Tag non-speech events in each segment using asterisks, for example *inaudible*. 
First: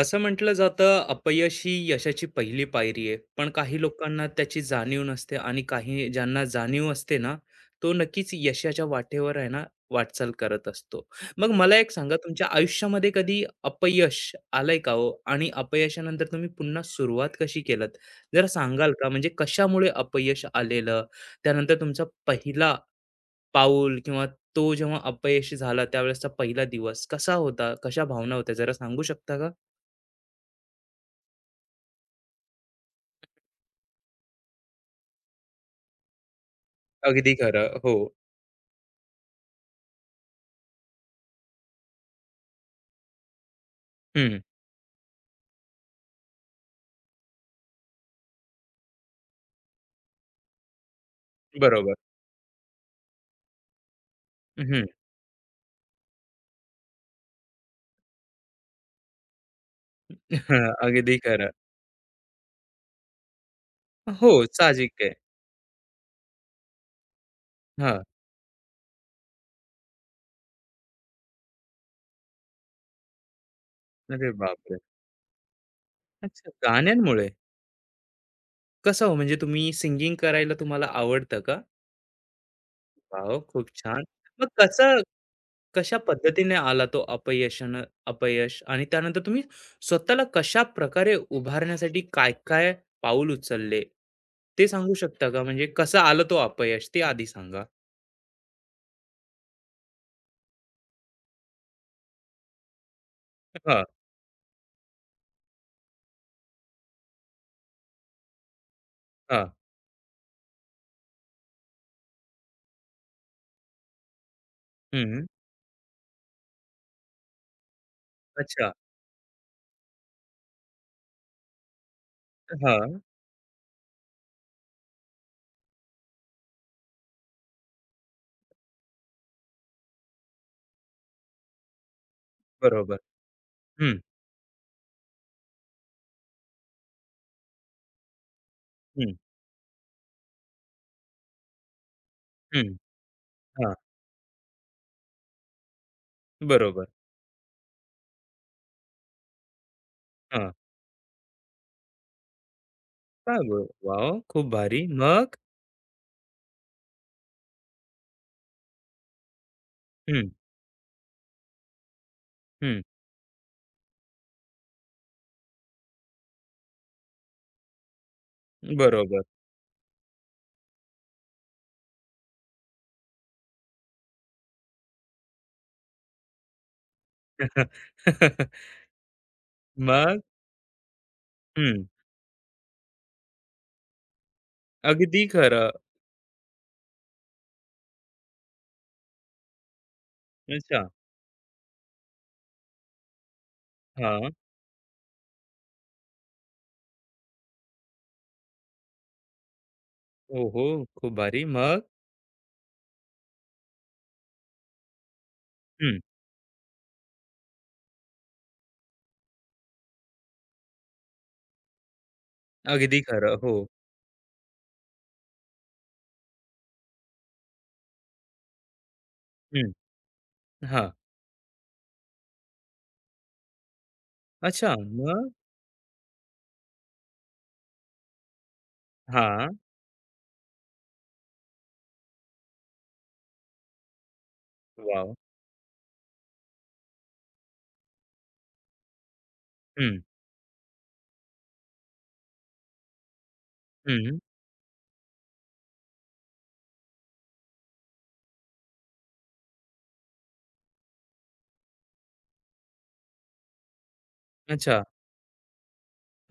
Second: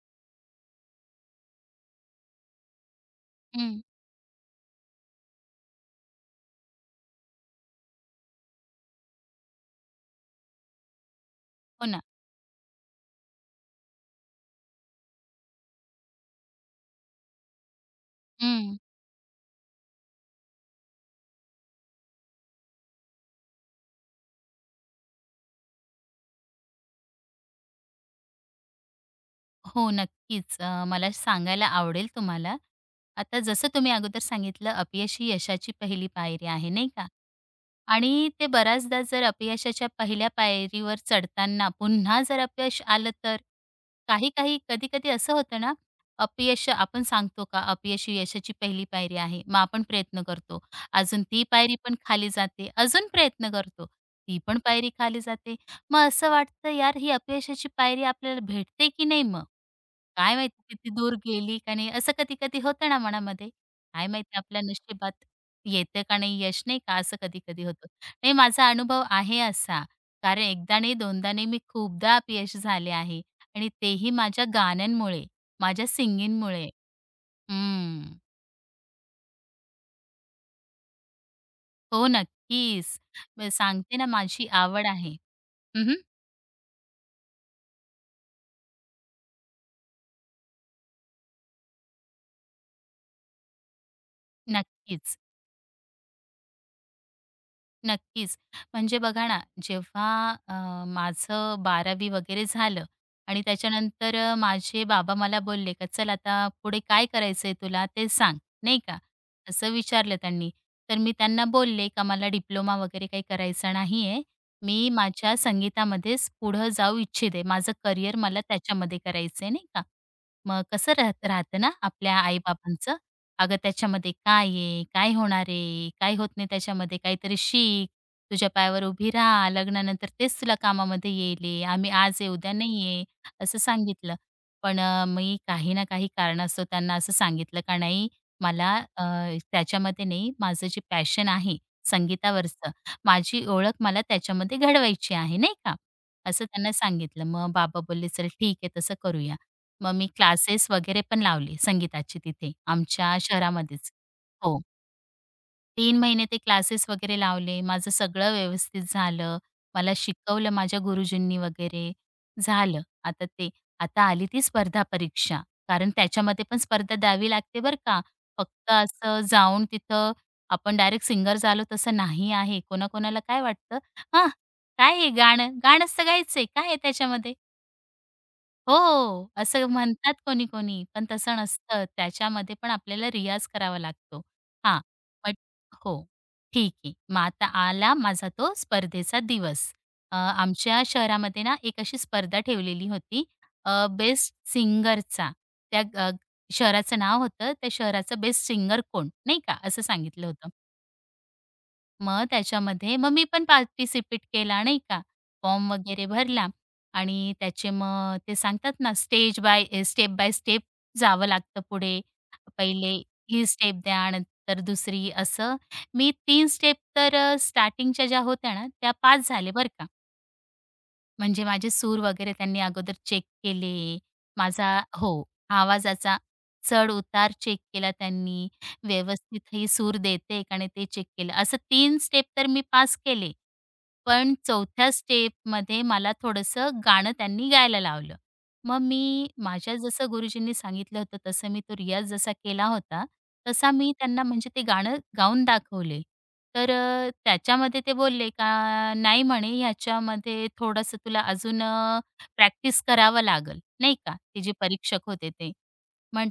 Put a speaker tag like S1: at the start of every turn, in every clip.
S1: असं म्हटलं जातं, अपयश ही यशाची पहिली पायरी आहे. पण काही
S2: हं.
S1: लोकांना त्याची जाणीव नसते आणि काही ज्यांना जाणीव असते ना, तो नक्कीच यशाच्या वाटेवर आहे ना, वाटचाल करत असतो. मग मला
S2: हो
S1: एक
S2: ना.
S1: सांगा, तुमच्या आयुष्यामध्ये कधी अपयश आलंय का हो? आणि अपयशानंतर तुम्ही पुन्हा सुरुवात कशी केलात? जरा
S2: हं.
S1: सांगाल का? म्हणजे कशामुळे अपयश आलेलं, त्यानंतर तुमचा पहिला पाऊल किंवा तो जेव्हा अपयशी झाला त्यावेळेसचा पहिला दिवस कसा होता, कशा भावना होत्या, जरा सांगू शकता?
S2: हो, नक्कीच. मला सांगायला आवडेल तुम्हाला. आता जसं तुम्ही अगोदर सांगितलं, अपयश ही यशाची पहिली पायरी आहे, नाही का?
S1: अगदी खरं. हो.
S2: आणि ते बऱ्याचदा जर अपयशाच्या पहिल्या पायरीवर चढताना पुन्हा जर अपयश आलं तर?
S1: हं.
S2: काही-काही, कधी-कधी असं होतं ना, अपयश आपण सांगतो का, अपयश ही यशाची पहिली पायरी आहे. मग आपण प्रयत्न करतो. अजून ती पायरी
S1: बरोबर.
S2: पण खाली जाते. अजून प्रयत्न करतो. ती पण
S1: हं.
S2: पायरी खाली जाते. मग असं वाटतं, यार, ही अपयशाची पायरी आपल्याला भेटते की नाही मग? काय माहिती
S1: *laughs*
S2: किती दूर
S1: अगदी खरं.
S2: गेली का नाही, असं कधी-कधी होतं ना मनामध्ये. काय
S1: हो,
S2: माहिती आपल्या
S1: साहजिक आहे.
S2: नशिबात येतं का नाही यश, नाही का, असं कधी-कधी होतं.
S1: हां.
S2: नाही माझा अनुभव आहे असा, कारण एकदा नाही दोनदा नाही मी खूपदा अपयशी झाले आहे आणि तेही
S1: अरे
S2: माझ्या
S1: बापरे!
S2: गाण्यांमुळे, माझ्या
S1: अच्छा,
S2: सिंगिंगमुळे.
S1: गाण्यांमुळे?
S2: हं.
S1: कसं हो, म्हणजे तुम्ही सिंगिंग करायला तुम्हाला आवडतं का?
S2: हो, नक्कीच.
S1: वॉव!
S2: मी
S1: खूप
S2: सांगते
S1: छान.
S2: ना माझी
S1: मग
S2: आवड
S1: कसं
S2: आहे. हं,
S1: कशा पद्धतीने आला तो अपयश आणि त्यानंतर तुम्ही स्वतःला कशाप्रकारे उभारण्यासाठी काय-काय पाऊल उचलले? ते सांगू
S2: नक्कीच.
S1: शकता का? म्हणजे कसं आलं तो अपयश, ते आधी सांगा?
S2: नक्कीच. म्हणजे बघा ना, जेव्हा अ, माझं 12वी वगैरे झालं आणि
S1: हां,
S2: त्याच्यानंतर माझे बाबा मला बोलले, "का चल आता पुढे काय करायचंय तुला ते सांग, नाही का?"
S1: हां.
S2: असं विचारलं त्यांनी. तर मी त्यांना बोलले, "का मला डिप्लोमा वगैरे काही करायचा नाहीये. मी
S1: हं.
S2: माझ्या संगीतामध्येच पुढं जाऊ इच्छिते. माझं करिअर मला
S1: अच्छा.
S2: त्याच्यामध्ये करायचंय," नाही का? मग कसं राहत राहतं ना आपल्या आई-बाबांचं,
S1: हां,
S2: "अगं, त्याच्यामध्ये काय आहे? काय होणार आहे? काय होत नाही त्याच्यामध्ये? काहीतरी शिक. तुझ्या पायावर उभी राहा. लग्नानंतर तेच तुला कामामध्ये येईल आहे. आम्ही आज आहे, उद्या नाही
S1: बरोबर.
S2: आहे," असं सांगितलं. पण मी काही ना काही कारणास्तव त्यांना असं सांगितलं का नाही, मला
S1: हं,
S2: त्याच्यामध्ये नाही, माझं जे पॅशन आहे संगीतावरचं,
S1: हं.
S2: माझी
S1: हां,
S2: ओळख मला त्याच्यामध्ये घडवायची आहे, नाही का? असं त्यांना
S1: बरोबर.
S2: सांगितलं. मग बाबा बोलले, "चल ठीक आहे, तसं करूया." मग मी
S1: हां.
S2: क्लासेस वगैरे पण लावले संगीताचे तिथे आमच्या
S1: काय ब
S2: शहरामध्येच.
S1: वॉव! खूप
S2: हो.
S1: भारी. मग?
S2: तीन महिने ते क्लासेस वगैरे लावले. माझं सगळं व्यवस्थित झालं. मला
S1: हं,
S2: शिकवलं माझ्या गुरुजींनी वगैरे. झालं.
S1: हं.
S2: आता ते आता आली ती स्पर्धा परीक्षा. कारण त्याच्यामध्ये पण स्पर्धा द्यावी लागते बरं का. फक्त असं
S1: बरोबर.
S2: जाऊन तिथं आपण डायरेक्ट सिंगर झालो तसं नाही आहे. कोणाकोणाला काय वाटतं, "हां, काय आहे गाणं? गाणंच तर गायचंय. काय आहे त्याच्यामध्ये?"
S1: *laughs*
S2: हो, असं म्हणतात
S1: मग?
S2: कोणी-कोणी, पण तसं
S1: हं.
S2: नसतं. त्याच्यामध्ये पण आपल्याला रियाज करावा लागतो. हां,
S1: अगदी
S2: बट
S1: खरं.
S2: हो, ठीक आहे. मग आता आला माझा तो स्पर्धेचा दिवस. आमच्या
S1: अच्छा.
S2: शहरामध्ये ना एक अशी स्पर्धा ठेवलेली होती
S1: हां.
S2: बेस्ट सिंगरचा. त्या शहराचं नाव होतं, त्या शहराचं बेस्ट सिंगर कोण, नाही का, असं सांगितलं होतं.
S1: ओहो! खूप भारी. मग?
S2: मग त्याच्यामध्ये मग मी पण पार्टिसिपेट केला नाही का, फॉर्म
S1: हं.
S2: वगैरे भरला आणि त्याचे मग ते सांगतात ना stage by step by step जावं लागतं पुढे. पहिले
S1: अगदी खरं.
S2: ही
S1: हो.
S2: स्टेप द्या, नंतर दुसरी असं. मी तीन स्टेप तर स्टार्टिंगच्या ज्या होत्या ना त्या पास झाले बरं
S1: हं.
S2: का.
S1: हां.
S2: म्हणजे माझे सूर वगैरे त्यांनी अगोदर चेक केले.
S1: अच्छा.
S2: माझा हो,
S1: मग?
S2: आवाजाचा चढ-उतार चेक केला त्यांनी. व्यवस्थित
S1: हां.
S2: ही सूर देते का नाही ते चेक केलं. असं तीन स्टेप तर मी पास केले. पण चौथ्या
S1: वॉव!
S2: स्टेपमध्ये मला थोडंसं गाणं त्यांनी गायला लावलं. मग मी माझ्या
S1: हं,
S2: जसं गुरुजींनी सांगितलं होतं तसं मी तो रियाज जसा केला होता, तसा मी
S1: हं.
S2: त्यांना म्हणजे ते गाणं गाऊन दाखवले. तर त्याच्यामध्ये ते बोलले का "नाही म्हणे ह्याच्यामध्ये थोडंसं तुला अजून प्रॅक्टिस करावं लागेल." नाही का, ते जे
S1: अच्छा.
S2: परीक्षक होते ते.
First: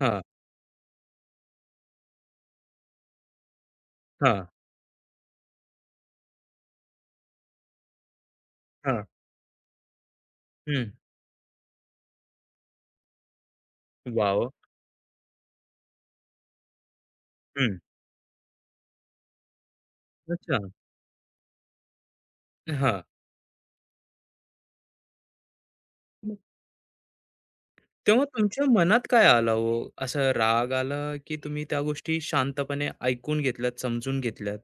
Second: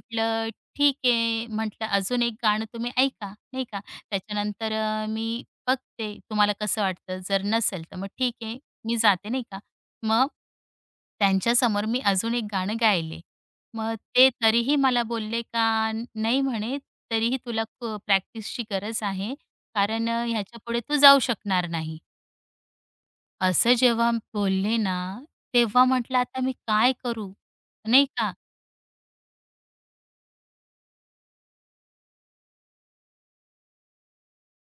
S1: हां,
S2: ठीक आहे, म्हटलं अजून एक गाणं तुम्ही ऐका, नाही का.
S1: हां,
S2: त्याच्यानंतर मी बघते तुम्हाला कसं वाटतं, जर नसेल तर मग ठीक आहे, मी
S1: हां.
S2: जाते, नाही का. मग
S1: हं.
S2: त्यांच्यासमोर मी अजून एक गाणं गायले. मग ते
S1: वॉव!
S2: तरीही मला बोलले का "नाही," म्हणे, "तरीही तुला
S1: हं.
S2: प्रॅक्टिसची गरज आहे, कारण
S1: अच्छा.
S2: ह्याच्यापुढे तू जाऊ शकणार नाही."
S1: हां.
S2: असं जेव्हा बोलले ना, तेव्हा म्हटलं आता मी काय करू, नाही
S1: तेव्हा
S2: का.
S1: तुमच्या मनात काय आलं हो? असं राग आला, की तुम्ही त्या गोष्टी शांतपणे ऐकून घेतल्यात, समजून घेतल्यात?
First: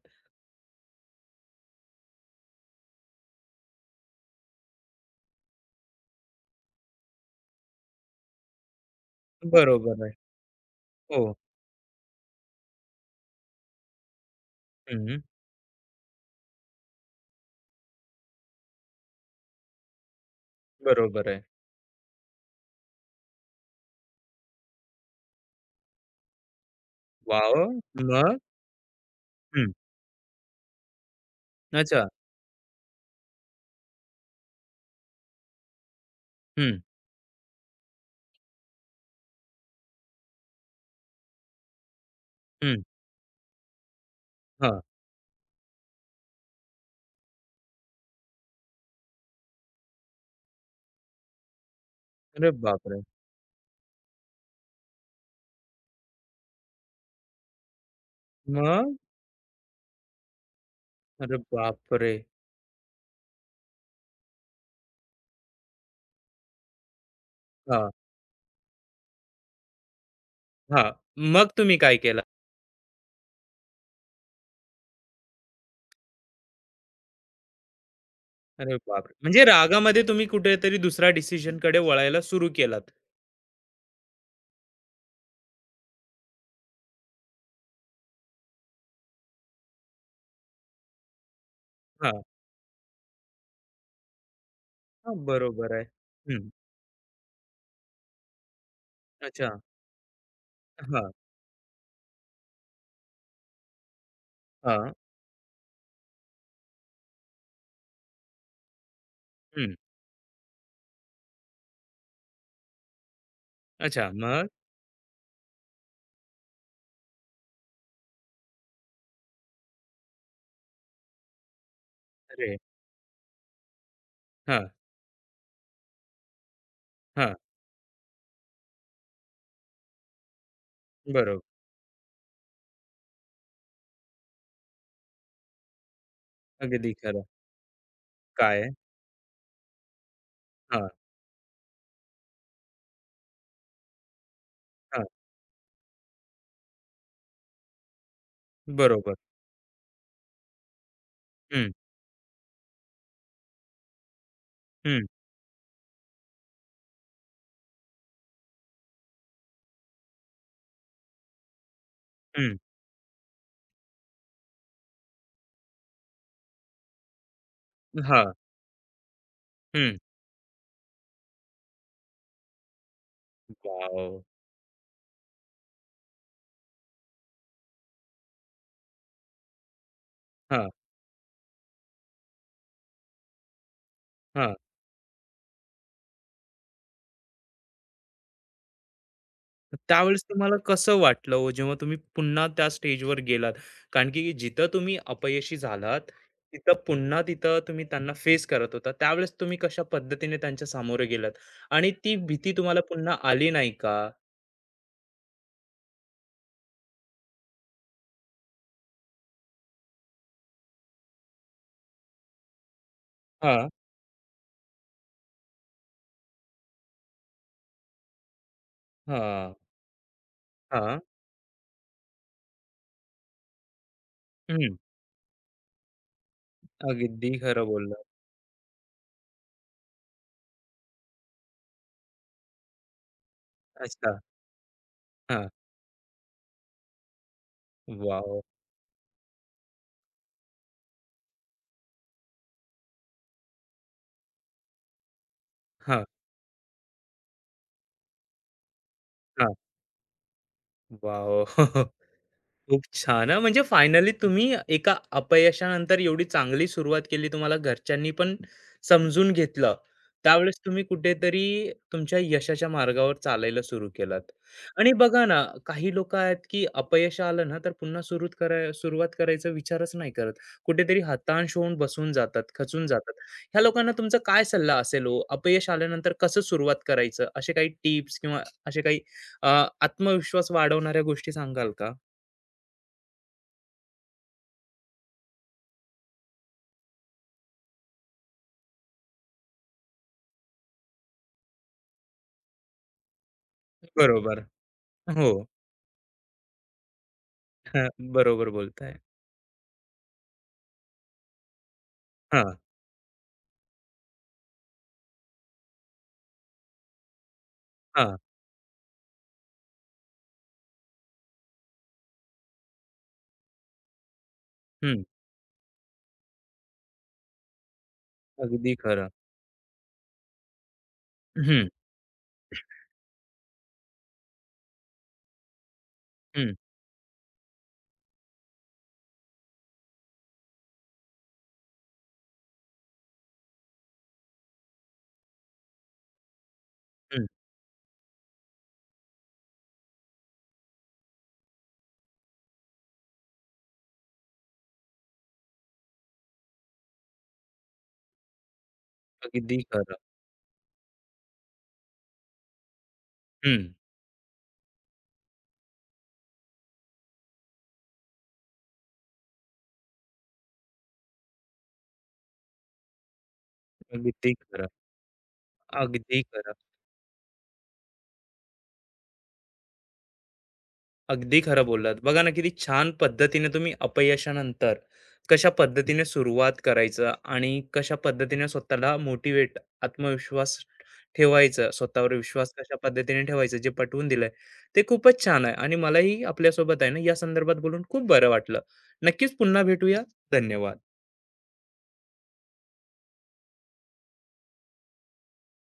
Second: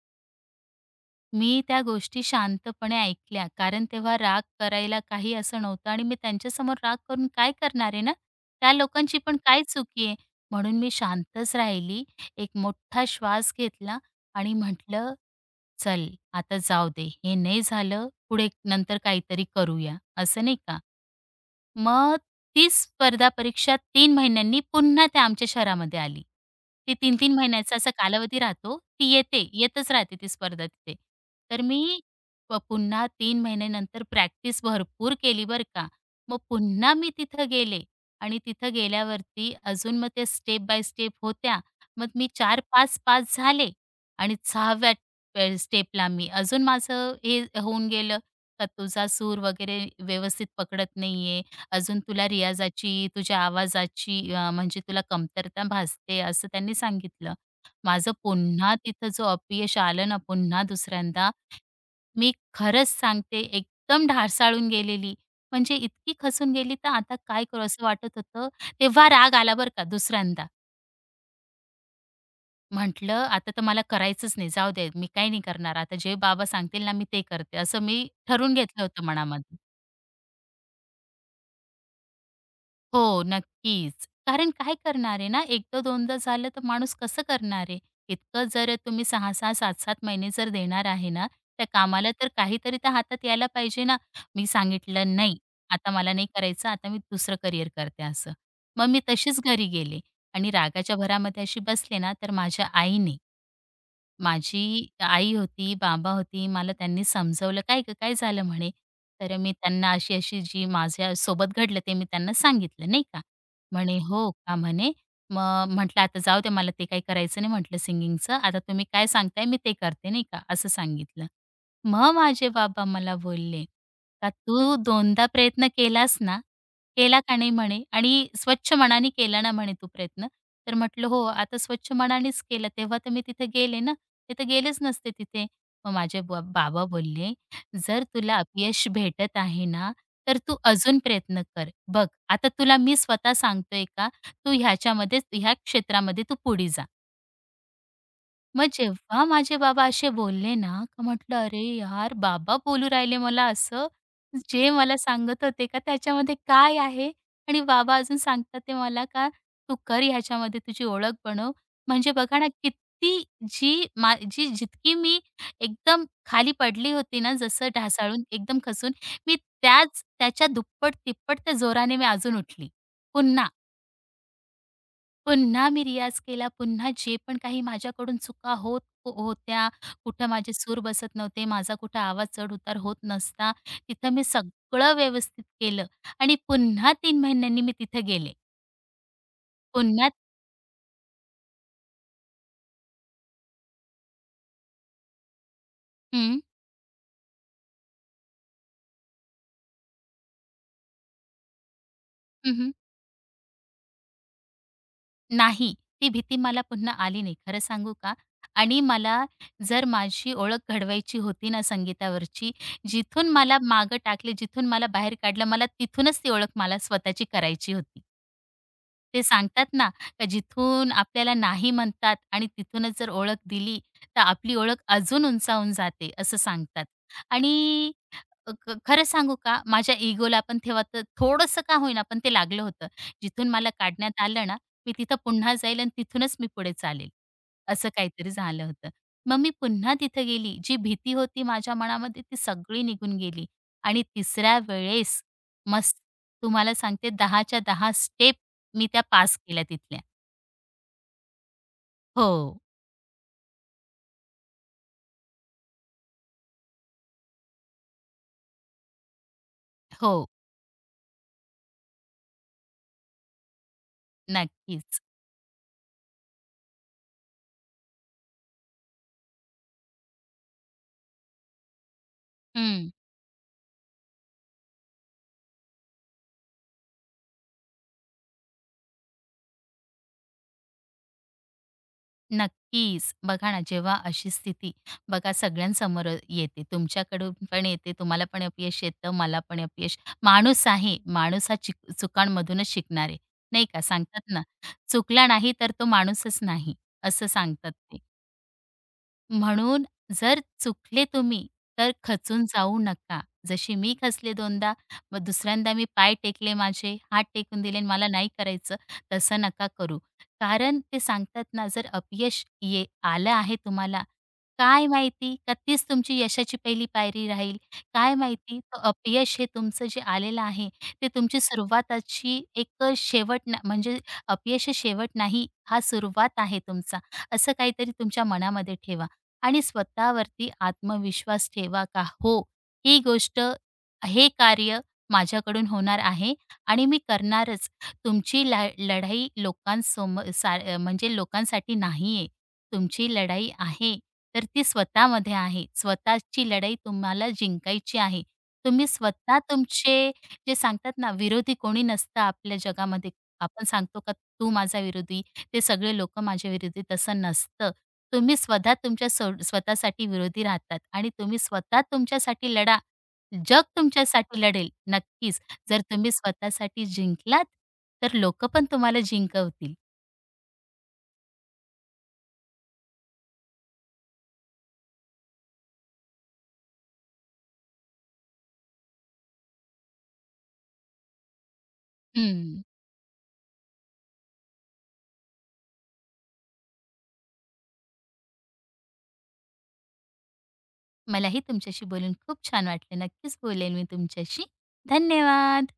S2: मी त्या गोष्टी शांतपणे ऐकल्या, कारण तेव्हा राग करायला काही असं नव्हतं आणि मी त्यांच्यासमोर राग करून काय करणार आहे ना? त्या लोकांची पण काय
S1: बरोबर
S2: चुकी
S1: आहे.
S2: आहे? म्हणून मी
S1: हो.
S2: शांतच राहिली. एक मोठा श्वास घेतला आणि
S1: हं,
S2: म्हटलं,
S1: हं.
S2: "चल, आता जाऊ दे. हे नाही झालं, पुढे नंतर काहीतरी करूया." असं नाही का?
S1: बरोबर आहे.
S2: मग ती स्पर्धा परीक्षा 3 महिन्यांनी पुन्हा त्या आमच्या शहरामध्ये आली. ती 3-3
S1: वाव!
S2: महिन्याचा असा
S1: मग?
S2: कालावधी राहतो. ती येते,
S1: हं.
S2: येतच राहते ती स्पर्धा तिथे. तर मी
S1: अच्छा.
S2: पुन्हा 3 महिन्यानंतर प्रॅक्टिस भरपूर केली बरं का. मग
S1: हं,
S2: पुन्हा मी तिथं गेले आणि तिथं गेल्यावरती अजून मग ते स्टेप बाय स्टेप होत्या. मग मी
S1: हं.
S2: 4-5 पास झाले आणि
S1: हां.
S2: 6व्या स्टेपला मी अजून माझं हे होऊन गेलं, का तुझा सूर वगैरे व्यवस्थित पकडत नाहीये, अजून तुला
S1: अरे
S2: रियाजाची,
S1: बापरे!
S2: तुझ्या आवाजाची म्हणजे तुला कमतरता भासते असं त्यांनी सांगितलं. माझं पुन्हा
S1: मग?
S2: तिथं जो अपयश आलं ना पुन्हा दुसऱ्यांदा,
S1: अरे बापरे!
S2: मी खरंच सांगते एकदम ढासाळून गेलेली. म्हणजे इतकी खचून गेली तर आता काय करू असं
S1: हां,
S2: वाटत होतं. तेव्हा राग आला बरं का दुसऱ्यांदा.
S1: हां. मग तुम्ही काय केलं?
S2: म्हटलं आता तर मला करायचंच नाही. जाऊ दे मी काही नाही करणार. आता जे बाबा सांगतील ना मी ते करते. असं मी ठरवून
S1: अरे
S2: घेतलं होतं
S1: बापरे! म्हणजे
S2: मनामध्ये.
S1: रागामध्ये तुम्ही कुठेतरी दुसऱ्या डिसिजनकडे वळायला सुरू केलात.
S2: हो, नक्कीच. कारण काय करणार आहे ना, एकदा दोनदा झालं तर माणूस कसं करणार आहे? इतकं जर तुम्ही 6-6, 7-7 महिने जर देणार आहे ना, त्या कामाला
S1: हां.
S2: तर काहीतरी तर हातात यायला पाहिजे ना. मी
S1: हां,
S2: सांगितलं, "नाही,
S1: बरोबर आहे.
S2: आता मला नाही
S1: हं.
S2: करायचं, आता मी दुसरं करिअर करते," असं. मग मी तशीच
S1: अच्छा.
S2: घरी गेले आणि रागाच्या
S1: हां,
S2: भरामध्ये अशी बसले ना, तर माझ्या आईने माझी
S1: हां.
S2: आई होती, बाबा होती. मला त्यांनी समजवलं, "काय गं, काय झालं?" म्हणे. तर मी
S1: हं.
S2: त्यांना अशी-अशी जी माझ्यासोबत घडलं ते मी त्यांना सांगितलं, नाही का. म्हणे,
S1: अच्छा.
S2: "हो
S1: मग?
S2: का?" म्हणे. मग म्हटलं, "आता जाऊ द्या, मला ते काही करायचं नाही," म्हटलं, "सिंगिंगचं. आता तुम्ही काय सांगताय मी ते करते," नाही का, असं सांगितलं. मग माझे
S1: अरे!
S2: बाबा मला बोलले, "का
S1: हां,
S2: तू दोनदा प्रयत्न केलास ना? केला
S1: हां.
S2: का नाही?" म्हणे "आणि स्वच्छ मनाने केला ना?" म्हणे "तू प्रयत्न." तर म्हटलं, "हो,
S1: बरोबर.
S2: आता स्वच्छ मनानेच केला. तेव्हा तर मी तिथे गेले ना, मी तर गेलेच नसते तिथे." मग माझे बाबा
S1: अगदी खरं.
S2: बोलले, "जर तुला
S1: काय?
S2: अपयश भेटत आहे ना, तर तू
S1: हां,
S2: अजून प्रयत्न कर. बघ, आता तुला मी स्वतः सांगतोय का, तू
S1: हां.
S2: ह्याच्यामध्ये ह्या क्षेत्रामध्ये तू पुढे जा." मग
S1: बरोबर.
S2: जेव्हा माझे बाबा असे बोलले ना, का म्हटलं, "अरे
S1: हं,
S2: यार, बाबा बोलू राहिले मला असं, जे मला
S1: हं,
S2: सांगत होते का त्याच्यामध्ये काय आहे?" आणि बाबा अजून सांगतात ते मला का, "तू कर ह्याच्यामध्ये तुझी ओळख बनव." म्हणजे बघा ना,
S1: हं.
S2: किती जी मा जी जितकी मी एकदम खाली पडली होती ना, जसं ढासाळून
S1: हां,
S2: एकदम खचून, मी
S1: हं.
S2: त्याच त्याच्या दुप्पट-तिप्पट त्या जोराने मी अजून उठली, पुन्हा.
S1: वॉव!
S2: पुन्हा मी रियाज केला. पुन्हा जे पण काही माझ्याकडून चुका होत होत्या, कुठं माझे
S1: हां,
S2: सूर बसत नव्हते, माझा कुठं आवाज चढ-उतार होत नसता, तिथं मी
S1: हां.
S2: सगळं व्यवस्थित केलं आणि पुन्हा 3 महिन्यांनी मी तिथं गेले. पुन्हा
S1: त्यावेळेस तुम्हाला कसं वाटलं हो, जेव्हा तुम्ही पुन्हा त्या स्टेजवर गेलात? कारण की जिथं तुम्ही अपयशी झालात, तिथं पुन्हा तिथं तुम्ही त्यांना फेस करत होता. त्यावेळेस तुम्ही कशा पद्धतीने त्यांच्या सामोरे गेलात? आणि ती भीती
S2: हं, हं.
S1: तुम्हाला पुन्हा आली नाही का?
S2: नाही, ती भीती मला पुन्हा आली नाही. खरं सांगू का? आणि मला जर माझी ओळख घडवायची होती ना संगीतावरची, जिथून मला
S1: हां,
S2: मागं टाकले, जिथून मला बाहेर काढलं, मला तिथूनच ती ओळख मला स्वतःची करायची होती. ते
S1: हां,
S2: सांगतात ना, का जिथून
S1: हां.
S2: आपल्याला नाही म्हणतात आणि तिथूनच जर ओळख दिली, तर आपली
S1: हं.
S2: ओळख अजून उंचावून जाते, असं सांगतात.
S1: अगदी खरं
S2: आणि
S1: बोललात.
S2: खरं सांगू का? माझ्या इगोला पण तेव्हा तर थोडंसं का होईना, पण ते लागलं होतं. जिथून मला
S1: अच्छा.
S2: काढण्यात आलं ना, मी तिथं
S1: हां.
S2: पुन्हा जाईल आणि तिथूनच मी पुढे चालेल. असं काहीतरी
S1: वॉव!
S2: झालं होतं. मग मी पुन्हा तिथं गेली. जी भीती होती माझ्या मनामध्ये ती सगळी निघून गेली आणि तिसऱ्या वेळेस मस्त
S1: हां,
S2: तुम्हाला सांगते 10च्या 10 स्टेप मी त्या पास केल्या तिथल्या.
S1: वॉव! *laughs*
S2: हो,
S1: खूप छान हां. म्हणजे फायनली तुम्ही एका अपयशानंतर एवढी चांगली सुरुवात केली. तुम्हाला घरच्यांनी पण समजून घेतलं.
S2: हो.
S1: त्यावेळेस तुम्ही कुठेतरी तुमच्या यशाच्या मार्गावर चालायला सुरू केलात. आणि
S2: नक्कीच.
S1: बघा ना, काही लोकं आहेत, की अपयश आलं ना, तर पुन्हा सुरू कराय सुरुवात करायचा विचारच नाही करत. कुठेतरी हताश होऊन बसून जातात, खचून
S2: हं.
S1: जातात. ह्या लोकांना तुमचा काय सल्ला असेल हो? अपयश आल्यानंतर कसं सुरुवात करायचं? असे काही टिप्स किंवा असे काही अ, आत्मविश्वास वाढवणाऱ्या गोष्टी सांगाल का?
S2: नक्कीच. बघा ना, जेव्हा अशी स्थिती बघा सगळ्यांसमोर येते. तुमच्याकडून पण येते, तुम्हाला पण अपयश येतं, मला पण अपयश. माणूस आहे, माणूस हा चुकांमधूनच शिकणार आहे, नाही का? सांगतात ना,
S1: बरोबर.
S2: चुकला
S1: हो.
S2: नाही तर तो माणूसच नाही, असं सांगतात
S1: हां,
S2: ते.
S1: बरोबर बोलताय.
S2: म्हणून जर चुकले तुम्ही, तर खचून
S1: हां,
S2: जाऊ नका. जशी मी खचले 2दा, मग दुसऱ्यांदा मी पाय टेकले माझे, हात टेकून दिले आणि मला
S1: हां.
S2: नाही करायचं, तसं नका करू. कारण ते सांगतात ना, जर अपयश आलं आहे तुम्हाला, काय
S1: हं.
S2: माहिती का तीच तुमची यशाची पहिली पायरी राहील. काय माहिती
S1: अगदी
S2: तो
S1: खरं.
S2: अपयश हे तुमचं जे आलेलं आहे, ते तुमची
S1: हं,
S2: सुरुवाताची एक शेवट ना म्हणजे अपयश हे शेवट नाही, हा सुरुवात
S1: हं,
S2: आहे तुमचा, असं काहीतरी तुमच्या मनामध्ये ठेवा. आणि स्वतःवरती आत्मविश्वास ठेवा का हो, ही गोष्ट, हे कार्य माझ्याकडून होणार आहे आणि मी
S1: हं.
S2: करणारच. तुमची लढाई म्हणजे लोकांसाठी नाही आहे. तुमची लढाई आहे, तर ती स्वतःमध्ये आहे. स्वतःची लढाई तुम्हाला जिंकायची आहे. तुम्ही स्वतः
S1: अगदी खरं.
S2: तुमचे जे सांगतात ना, विरोधी कोणी नसतं आपल्या जगामध्ये.
S1: हं.
S2: आपण सांगतो का, "तू माझा विरोधी, ते सगळे लोक माझ्या विरोधी तसं नसतं. तुम्ही स्वतः तुमच्या स्वतःसाठी विरोधी राहतात आणि तुम्ही स्वतः तुमच्यासाठी लढा. जग
S1: अगदी
S2: तुमच्यासाठी
S1: खरं.
S2: लढेल नक्कीच. जर तुम्ही
S1: अगदी खरं.
S2: स्वतःसाठी जिंकलात, तर लोकं पण तुम्हाला जिंकवतील.
S1: अगदी खरं बोललात. बघा ना, किती छान पद्धतीने तुम्ही अपयशानंतर कशा पद्धतीने सुरुवात करायचं आणि कशा पद्धतीने स्वतःला मोटिव्हेट, आत्मविश्वास ठेवायचं, स्वतःवर विश्वास
S2: हं.
S1: कशा पद्धतीने ठेवायचं जे पटवून दिलंय, ते खूपच छान आहे. आणि मलाही आपल्यासोबत आहे ना, या संदर्भात बोलून खूप बरं वाटलं. नक्कीच पुन्हा भेटूया. धन्यवाद.
S2: मलाही तुमच्याशी बोलून खूप छान वाटलं. नक्कीच बोलेल मी तुमच्याशी. धन्यवाद.